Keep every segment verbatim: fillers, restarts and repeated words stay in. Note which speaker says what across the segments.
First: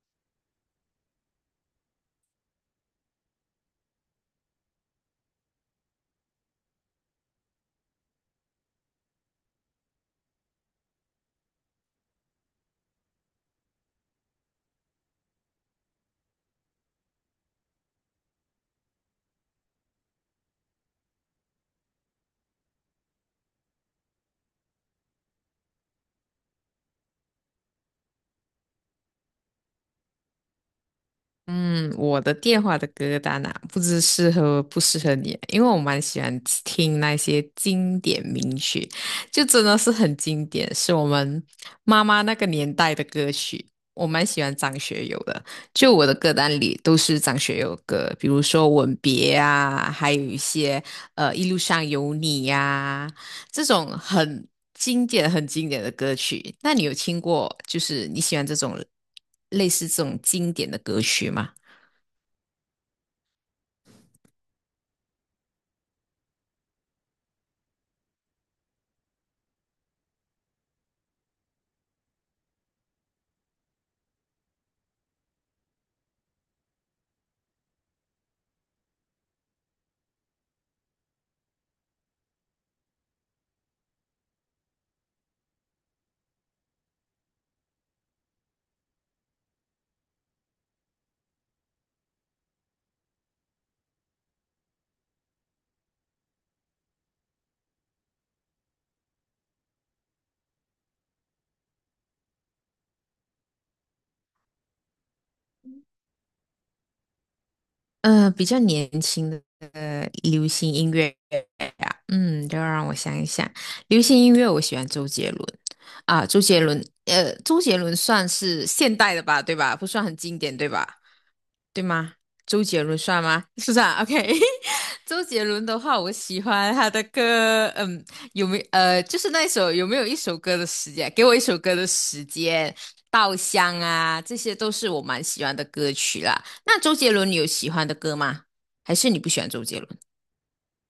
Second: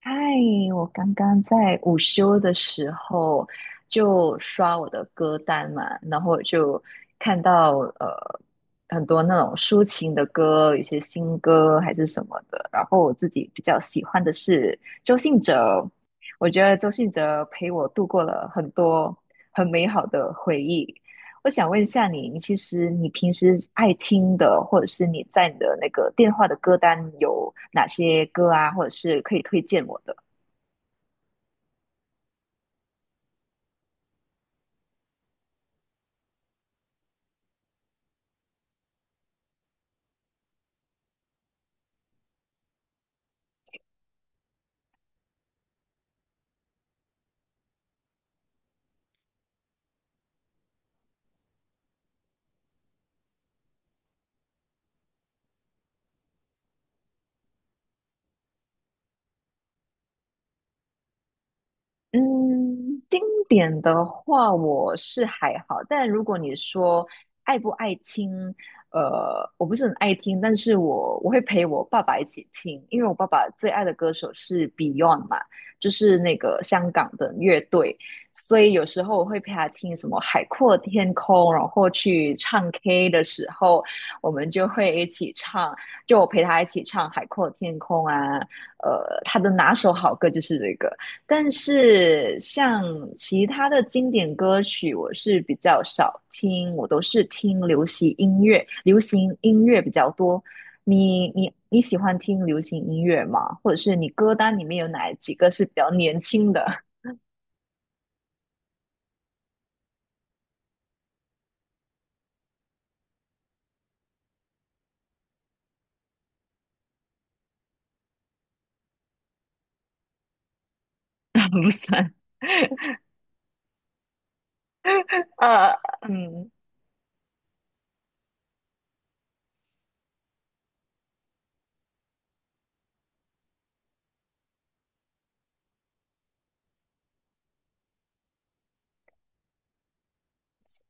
Speaker 1: 嗨，我刚刚在午休的时候就刷我的歌单嘛，然后就看到呃很多那种抒情的歌，一些新歌还是什么的。然后我自己比较喜欢的是周信哲，我觉得周信哲陪我度过了很多很美好的回忆。我想问一下你，你其实你平时爱听的，或者是你在你的那个电话的歌单有哪些歌啊，或者是可以推荐我的？
Speaker 2: 嗯，我的电话的歌单啊，不知适合不适合你啊，因为我蛮喜欢听那些经典名曲，就真的是很经典，是我们妈妈那个年代的歌曲。我蛮喜欢张学友的，就我的歌单里都是张学友的歌，比如说《吻别》啊，还有一些呃《一路上有你》呀、这种很经典、很经典的歌曲，那你有听过？就是你喜欢这种类似这种经典的歌曲吗？
Speaker 1: 嗯，经典的话我是还好，但如果你说爱不爱听，呃，我不是很爱听，但是我我会陪我爸爸一起听，因为我爸爸最爱的歌手是 Beyond 嘛，就是那个香港的乐队，所以有时候我会陪他听什么《海阔天空》，然后去唱 K 的时候，我们就会一起唱，就我陪他一起唱《海阔天空》啊，呃，他的拿手好歌就是这个。但是像其他的经典歌曲，我是比较少听，我都是听流行音乐，流行音乐比较多。你你你喜欢听流行音乐吗？或者是你歌单里面有哪几个是比较年轻的？
Speaker 2: 嗯、比较年轻的呃流行音乐呀，嗯，就让我想一想，流行音乐我喜欢周杰伦啊，周杰伦，呃，周杰伦算是现代的吧，对吧？不算很经典，对吧？
Speaker 1: 不
Speaker 2: 对吗？
Speaker 1: 算。
Speaker 2: 周杰伦算吗？是不是啊？OK，周 杰伦
Speaker 1: 呃，
Speaker 2: 的话，我喜
Speaker 1: 嗯，
Speaker 2: 欢他的歌，嗯，有没呃，就是那一首有没有一首歌的时间？给我一首歌的时间，《稻香》啊，这些都是我蛮喜欢的歌曲啦。那周杰伦，你有喜欢的歌吗？还是你不喜欢周杰伦？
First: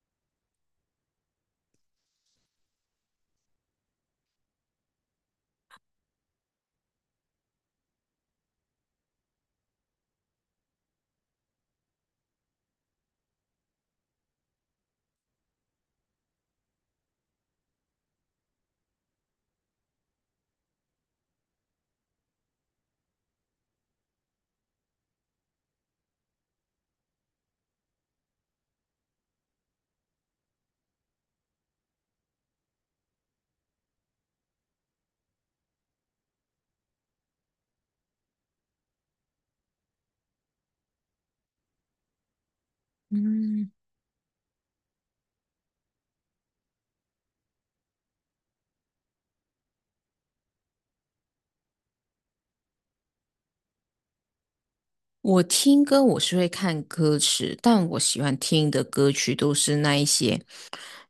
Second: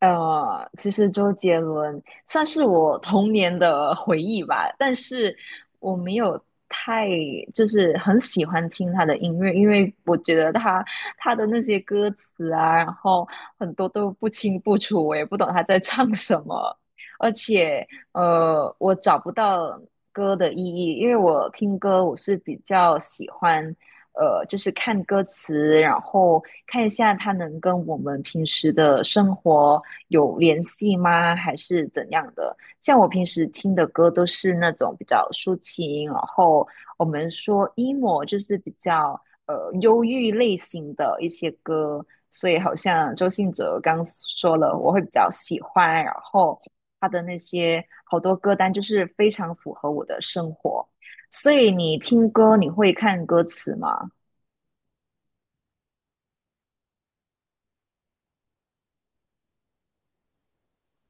Speaker 1: 呃，其实周杰伦算是我童年的回忆吧，但是我没有太就是很喜欢听他的音乐，因为我觉得他他的那些歌词啊，然后很多都不清不楚，我也不懂他在唱什么，而且呃，我找不到歌的意义，因为我听歌我是比较喜欢呃，就是看歌词，然后看一下它能跟我们平时的生活有联系吗？还是怎样的？像我平时听的歌都是那种比较抒情，然后我们说 emo 就是比较呃忧郁类型的一些歌，所以好像周信
Speaker 2: 嗯，
Speaker 1: 哲刚说了，我会比较喜欢，然后他的那些好多歌单就是非常符合我的生活。所以你听歌，你会看歌词吗？
Speaker 2: 我听歌我是会看歌词，但我喜欢听的歌曲都是那一些，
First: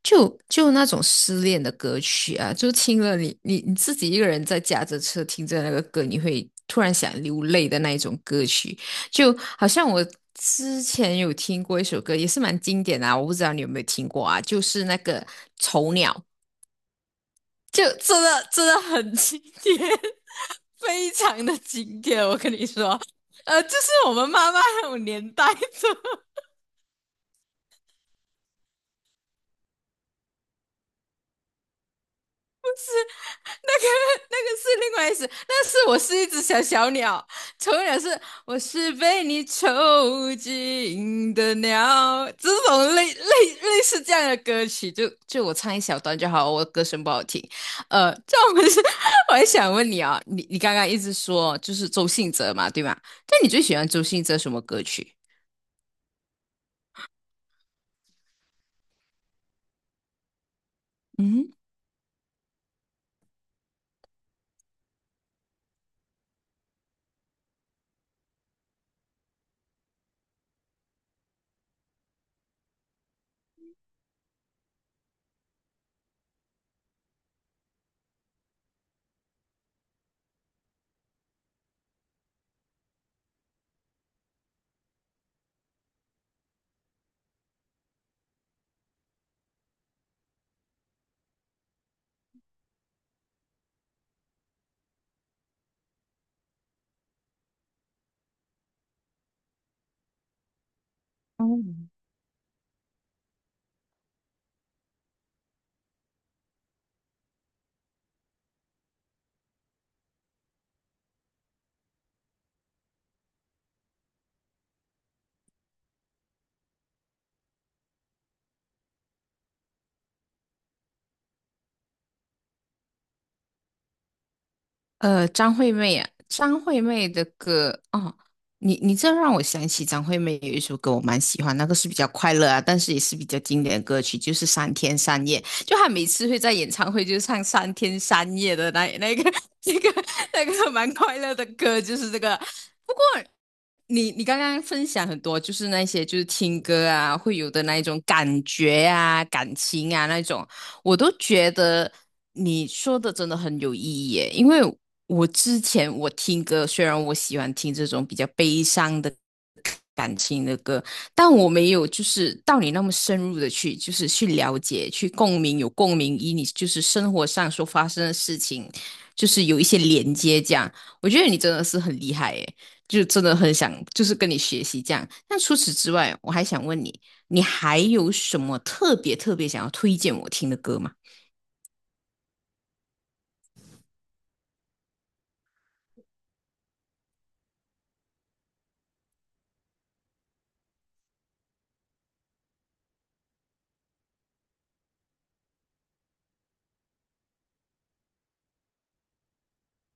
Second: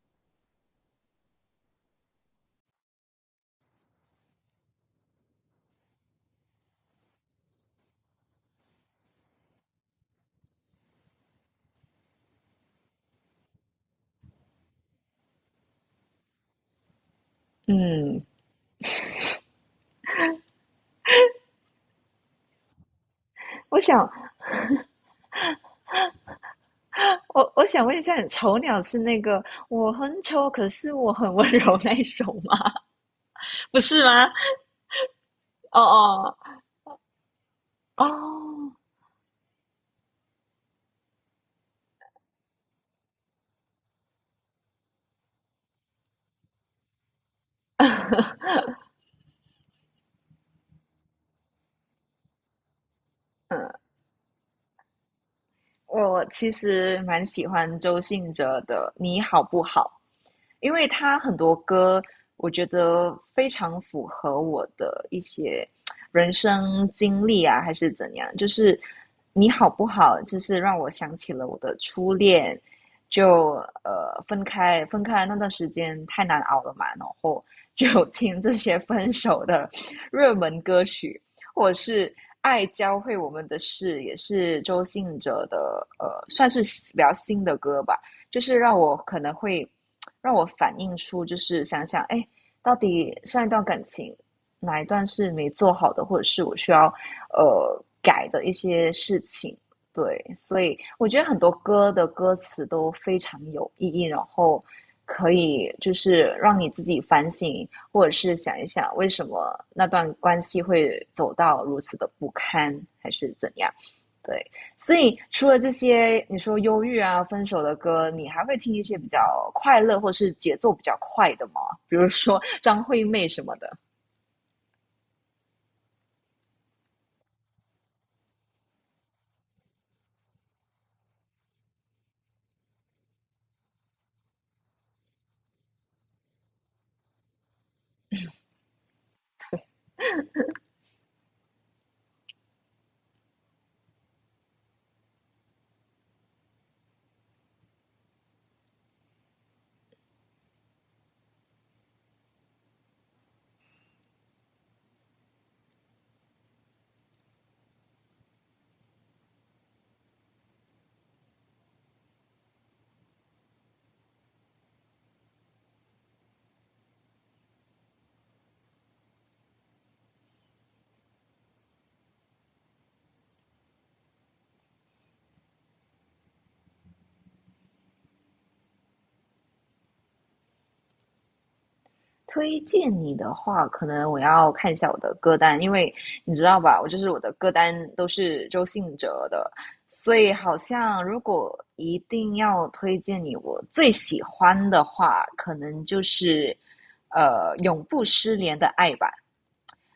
Speaker 2: 就就那种失恋的歌曲啊，就听了你你你自己一个人在驾着车听着那个歌，你会突然想流泪的那一种歌曲，就好像我之前有听过一首歌，也是蛮经典的啊，我不知道你有没有听过啊，就是那个《丑鸟》，就真
Speaker 1: 嗯，
Speaker 2: 的真的很经典，非常的经典，我跟你说，呃，就是
Speaker 1: 我想，
Speaker 2: 我们妈妈那种年代的。
Speaker 1: 我我想问一下，你丑鸟是那个我很丑，可是我很温柔那一首吗？
Speaker 2: 那
Speaker 1: 不
Speaker 2: 个
Speaker 1: 是吗？
Speaker 2: 那个是另外一首，那是
Speaker 1: 哦
Speaker 2: 我是一
Speaker 1: 哦
Speaker 2: 只小小鸟，丑鸟
Speaker 1: 哦，
Speaker 2: 是我是被你囚禁的鸟，这种类类类似这样的歌曲，就就我唱一小段就好，我歌声不好听。呃，这我们是，我还想问你啊，你你刚刚一直说就是周信哲嘛，对吧？那你最喜欢
Speaker 1: 嗯
Speaker 2: 周信哲什么歌曲？
Speaker 1: 我其实蛮喜欢周信哲的《你好不好》，因为他很
Speaker 2: 嗯，
Speaker 1: 多歌，我觉得非常符合我的一些人生经历啊，还是怎样。就是你好不好，就是让我想起了我的初恋，就呃分开分开那段时间太难熬了嘛，然后就听这些分手的热门歌曲，或者是爱教会我们的事，也是周信哲的呃，算是比较新的歌吧，就是让我可能会让我反映出，就是想想，哎，到底上一段感情哪一段是没做好的，或者是我需要呃改的一些事情。对，所以我觉得很多歌的歌词都非常有意义，然后可以就是让你自己反省，或者是想一想为什么那段关系会走到如此的不堪，还是怎样？对，所以除了这些你说忧郁啊、分手的歌，你还会听一些比较快乐或是节奏比较快的吗？比如说张惠妹什么的。
Speaker 2: 呃，张惠妹啊，张惠妹的歌哦，你你这让我想起张惠妹有一首歌我蛮喜欢，那个是比较快乐啊，但是也是比较经典的歌曲，就是《三天三夜》，就她每次会在演唱会就唱《三天三夜》的那那个 那个那个蛮快乐的歌，就是这个你你刚刚分享很多，就是那些就是听歌啊，会有的那一种感觉啊、感情啊那种，我都觉得你说的真的很有意义耶。因为我之前我听歌，虽然我喜欢听这种比较悲伤的感情的歌，但我没有就是到你那么深入的去，就是去了解、去共鸣，有共鸣，以你就是生活上所发生的事情，就是有一些连接这样。我觉得你真的是很厉害耶。就真的很想就是跟你学习这样。那除此之外，我还想问你，你还有什么特别特别想要推荐我听的歌吗？
Speaker 1: 推荐你的话，可能我要看一下我的歌单，因为你知道吧，我就是我的歌单都是周信哲的，所以好像如果一定要推荐你我最喜欢的话，可能就是呃永不失联的爱吧。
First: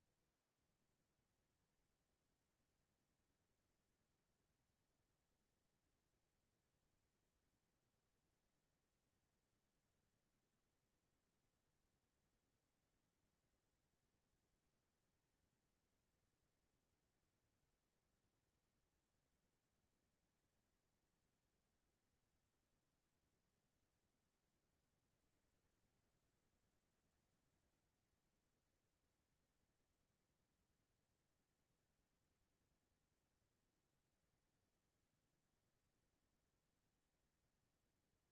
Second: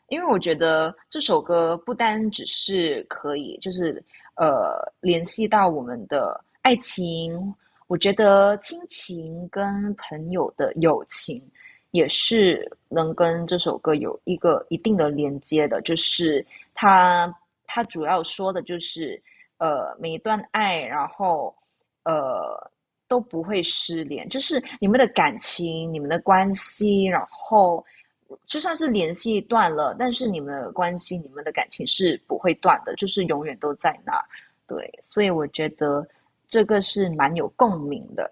Speaker 1: 因为我觉得这首歌不单只是可以，就是呃联系到我们的爱情，我觉得亲情跟朋友的友情也是能跟这首歌有一个一定的连接的，就是它它主要说的就是，呃，每一段爱，然后呃都不会失联，就是你们的感情、你们的关系，然后就算是联系断了，但是你们的关系、你们的感情是不会断的，就是永远都在那儿。对，所以我觉得这个是蛮有共鸣的。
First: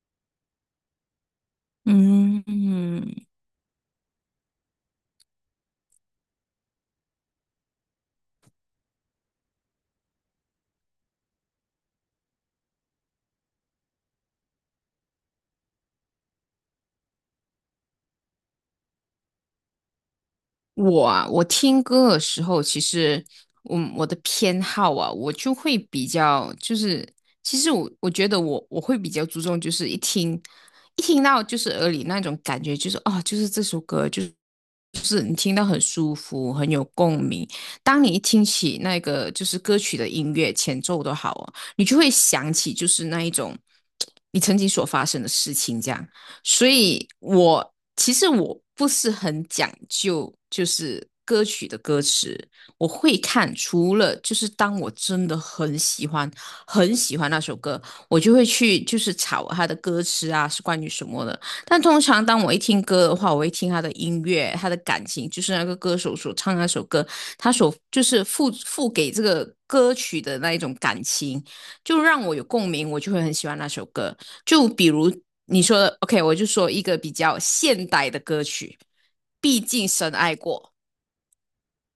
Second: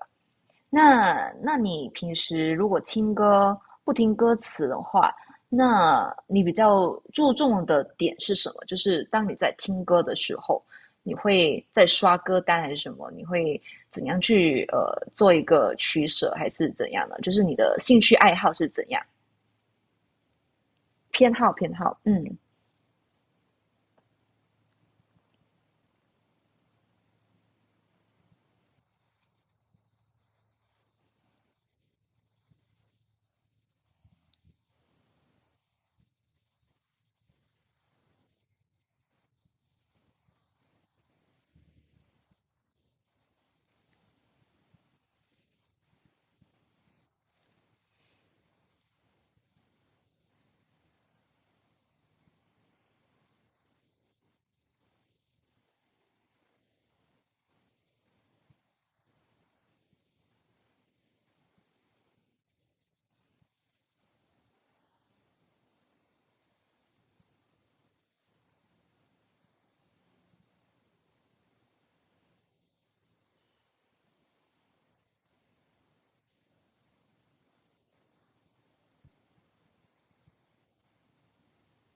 Speaker 1: 那那你平
Speaker 2: 嗯
Speaker 1: 时如果听
Speaker 2: 嗯，
Speaker 1: 歌不听歌词的话，那你比较注重的点是什么？就是当你在听歌的时候，你会在刷歌单还是什么？你会怎样去呃做一个取舍，还是怎样呢？就是你的兴趣爱好是怎样？
Speaker 2: 我啊，
Speaker 1: 偏
Speaker 2: 我
Speaker 1: 好偏
Speaker 2: 听
Speaker 1: 好，
Speaker 2: 歌的
Speaker 1: 嗯，
Speaker 2: 时候，其实我我的偏好啊，我就会比较就是，其实我我觉得我我会比较注重，就是一听一听到就是耳里那种感觉，就是哦，就是这首歌就是。就是你听到很舒服，很有共鸣。当你一听起那个就是歌曲的音乐前奏都好哦，你就会想起就是那一种你曾经所发生的事情，这样。所以我其实我不是很讲究，就是歌曲的歌词，我会看。除了就是当我真的很喜欢、很喜欢那首歌，我就会去就是查它的歌词啊是关于什么的。但通常当我一听歌的话，我会听他的音乐，他的感情，就是那个歌手所唱那首歌，他所就是付付给这个歌曲的那一种感情。就让我有共鸣，我就会很喜欢那首歌。就比如你说的，OK，我就说一个比较现代的歌曲，毕竟深爱过。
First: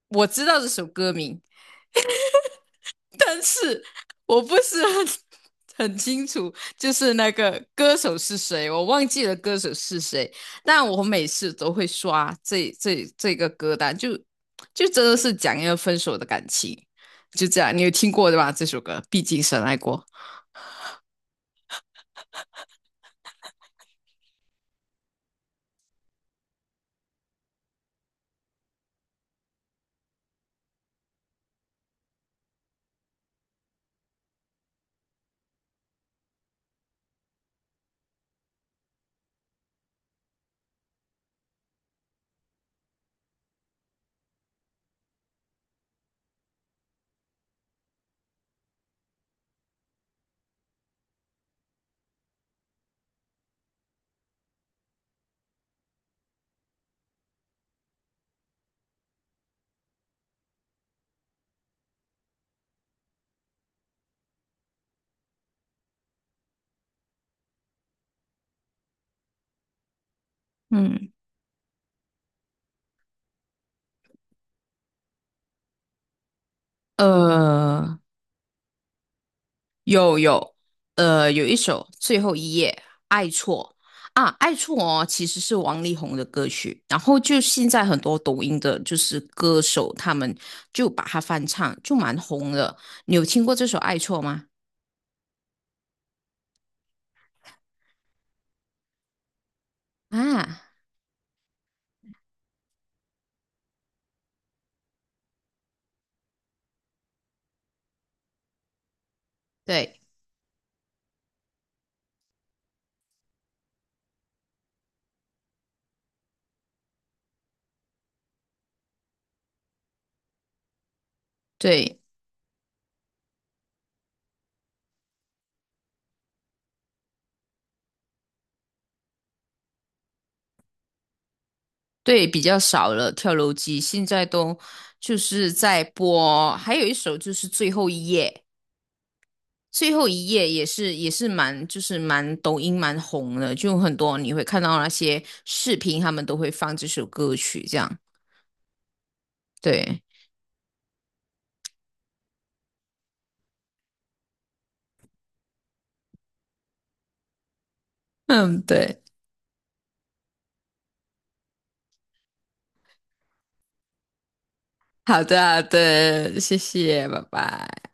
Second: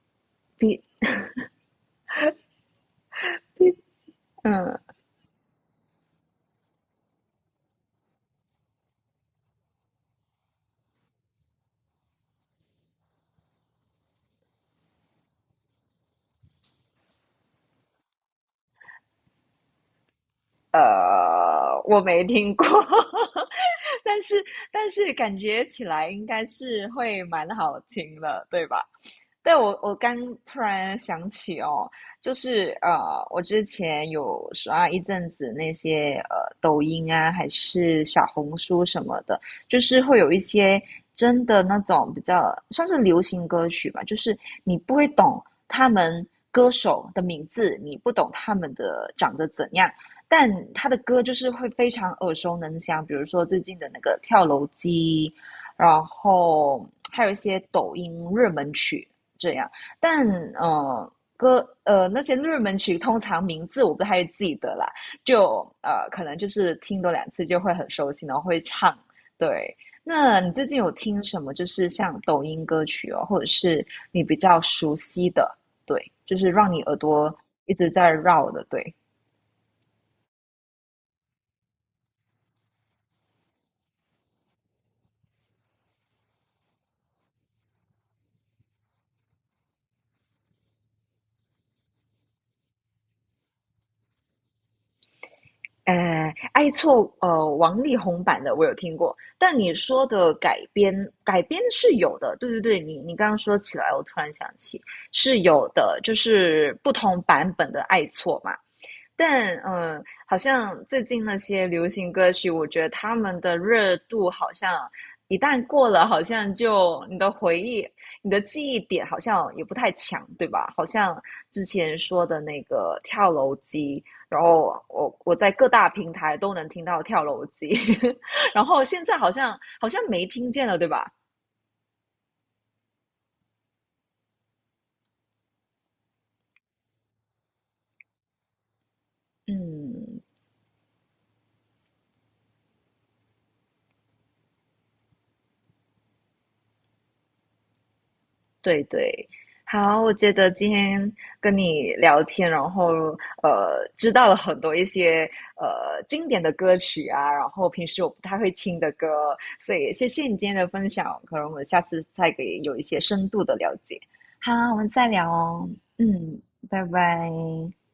Speaker 2: 我知道这
Speaker 1: 比
Speaker 2: 首歌名，但是我不
Speaker 1: 嗯
Speaker 2: 是很很清楚，就是那个歌手是谁，我忘记了歌手是谁。但我每次都会刷这这这个歌单，就就真的是讲一个分手的感情，就这样。你有听过对吧？这首歌，毕竟深爱过。
Speaker 1: 呃，我没听过。但是但是感觉起来应该是会蛮好听的，对吧？但我我刚突然想起哦，就是呃，我之前有刷一阵子那些呃抖音啊，还是小红书什么的，就是会有一些真的那种比较算是流行歌曲吧，就是你不会懂他们歌手的名字，你不懂他们的长得怎样，但他的歌就是会非常耳熟能详，比如说最近的那个跳楼机，然后还有一些抖音热门曲这样。但呃，歌呃那些热门曲通常名字我不太记得啦，就呃可能就是听多两次就会很熟悉，然后会唱。对，那你最近有
Speaker 2: 嗯，
Speaker 1: 听什么？就是像抖音歌曲哦，或者是你比较熟悉的，对，就是让你耳朵一直
Speaker 2: 呃，
Speaker 1: 在绕的，对。
Speaker 2: 有有，呃，有一首《最后一页》《爱错》啊，《爱错》哦，其实是王力宏的歌曲。然后就现在很多抖音的，就是歌手他们就把它翻唱，就蛮红的。你有听过这首《爱错》吗？
Speaker 1: 哎，爱错呃，王力宏版的我有听过，但你说的改
Speaker 2: 啊，
Speaker 1: 编改编是有的，对对对，你你刚刚说起来，我突然想起是有的，就是不同版本的爱错嘛。但嗯，
Speaker 2: 对
Speaker 1: 呃好像最近那些流行歌曲，我觉得他们的热度好像一旦过了，好像就你的回忆、你的记忆点好像也不太强，对吧？好像之前
Speaker 2: 对
Speaker 1: 说的那个跳楼机，然后我我在各大平台都能听到跳楼机，然后现在好像好像没听见了，对吧？
Speaker 2: 对，比较少了。跳楼机现在都就是在播，还有一首就是《最后一页》。最后
Speaker 1: 嗯
Speaker 2: 一页也是也是蛮就是蛮抖音蛮红的，就很多你会看到那些视频，他们都会放这首歌曲，这样
Speaker 1: 对对，好，
Speaker 2: 对。
Speaker 1: 我觉得今天跟你聊天，然后呃，知道了很多一些呃经典的歌曲啊，然后平时我不太会
Speaker 2: 嗯，
Speaker 1: 听的
Speaker 2: 对，
Speaker 1: 歌，所以谢谢你今天的分享，可能我们下次再给有一些深度的了解。好，我们再
Speaker 2: 好
Speaker 1: 聊
Speaker 2: 的，好
Speaker 1: 哦，嗯，
Speaker 2: 的，谢
Speaker 1: 拜
Speaker 2: 谢，拜
Speaker 1: 拜。
Speaker 2: 拜。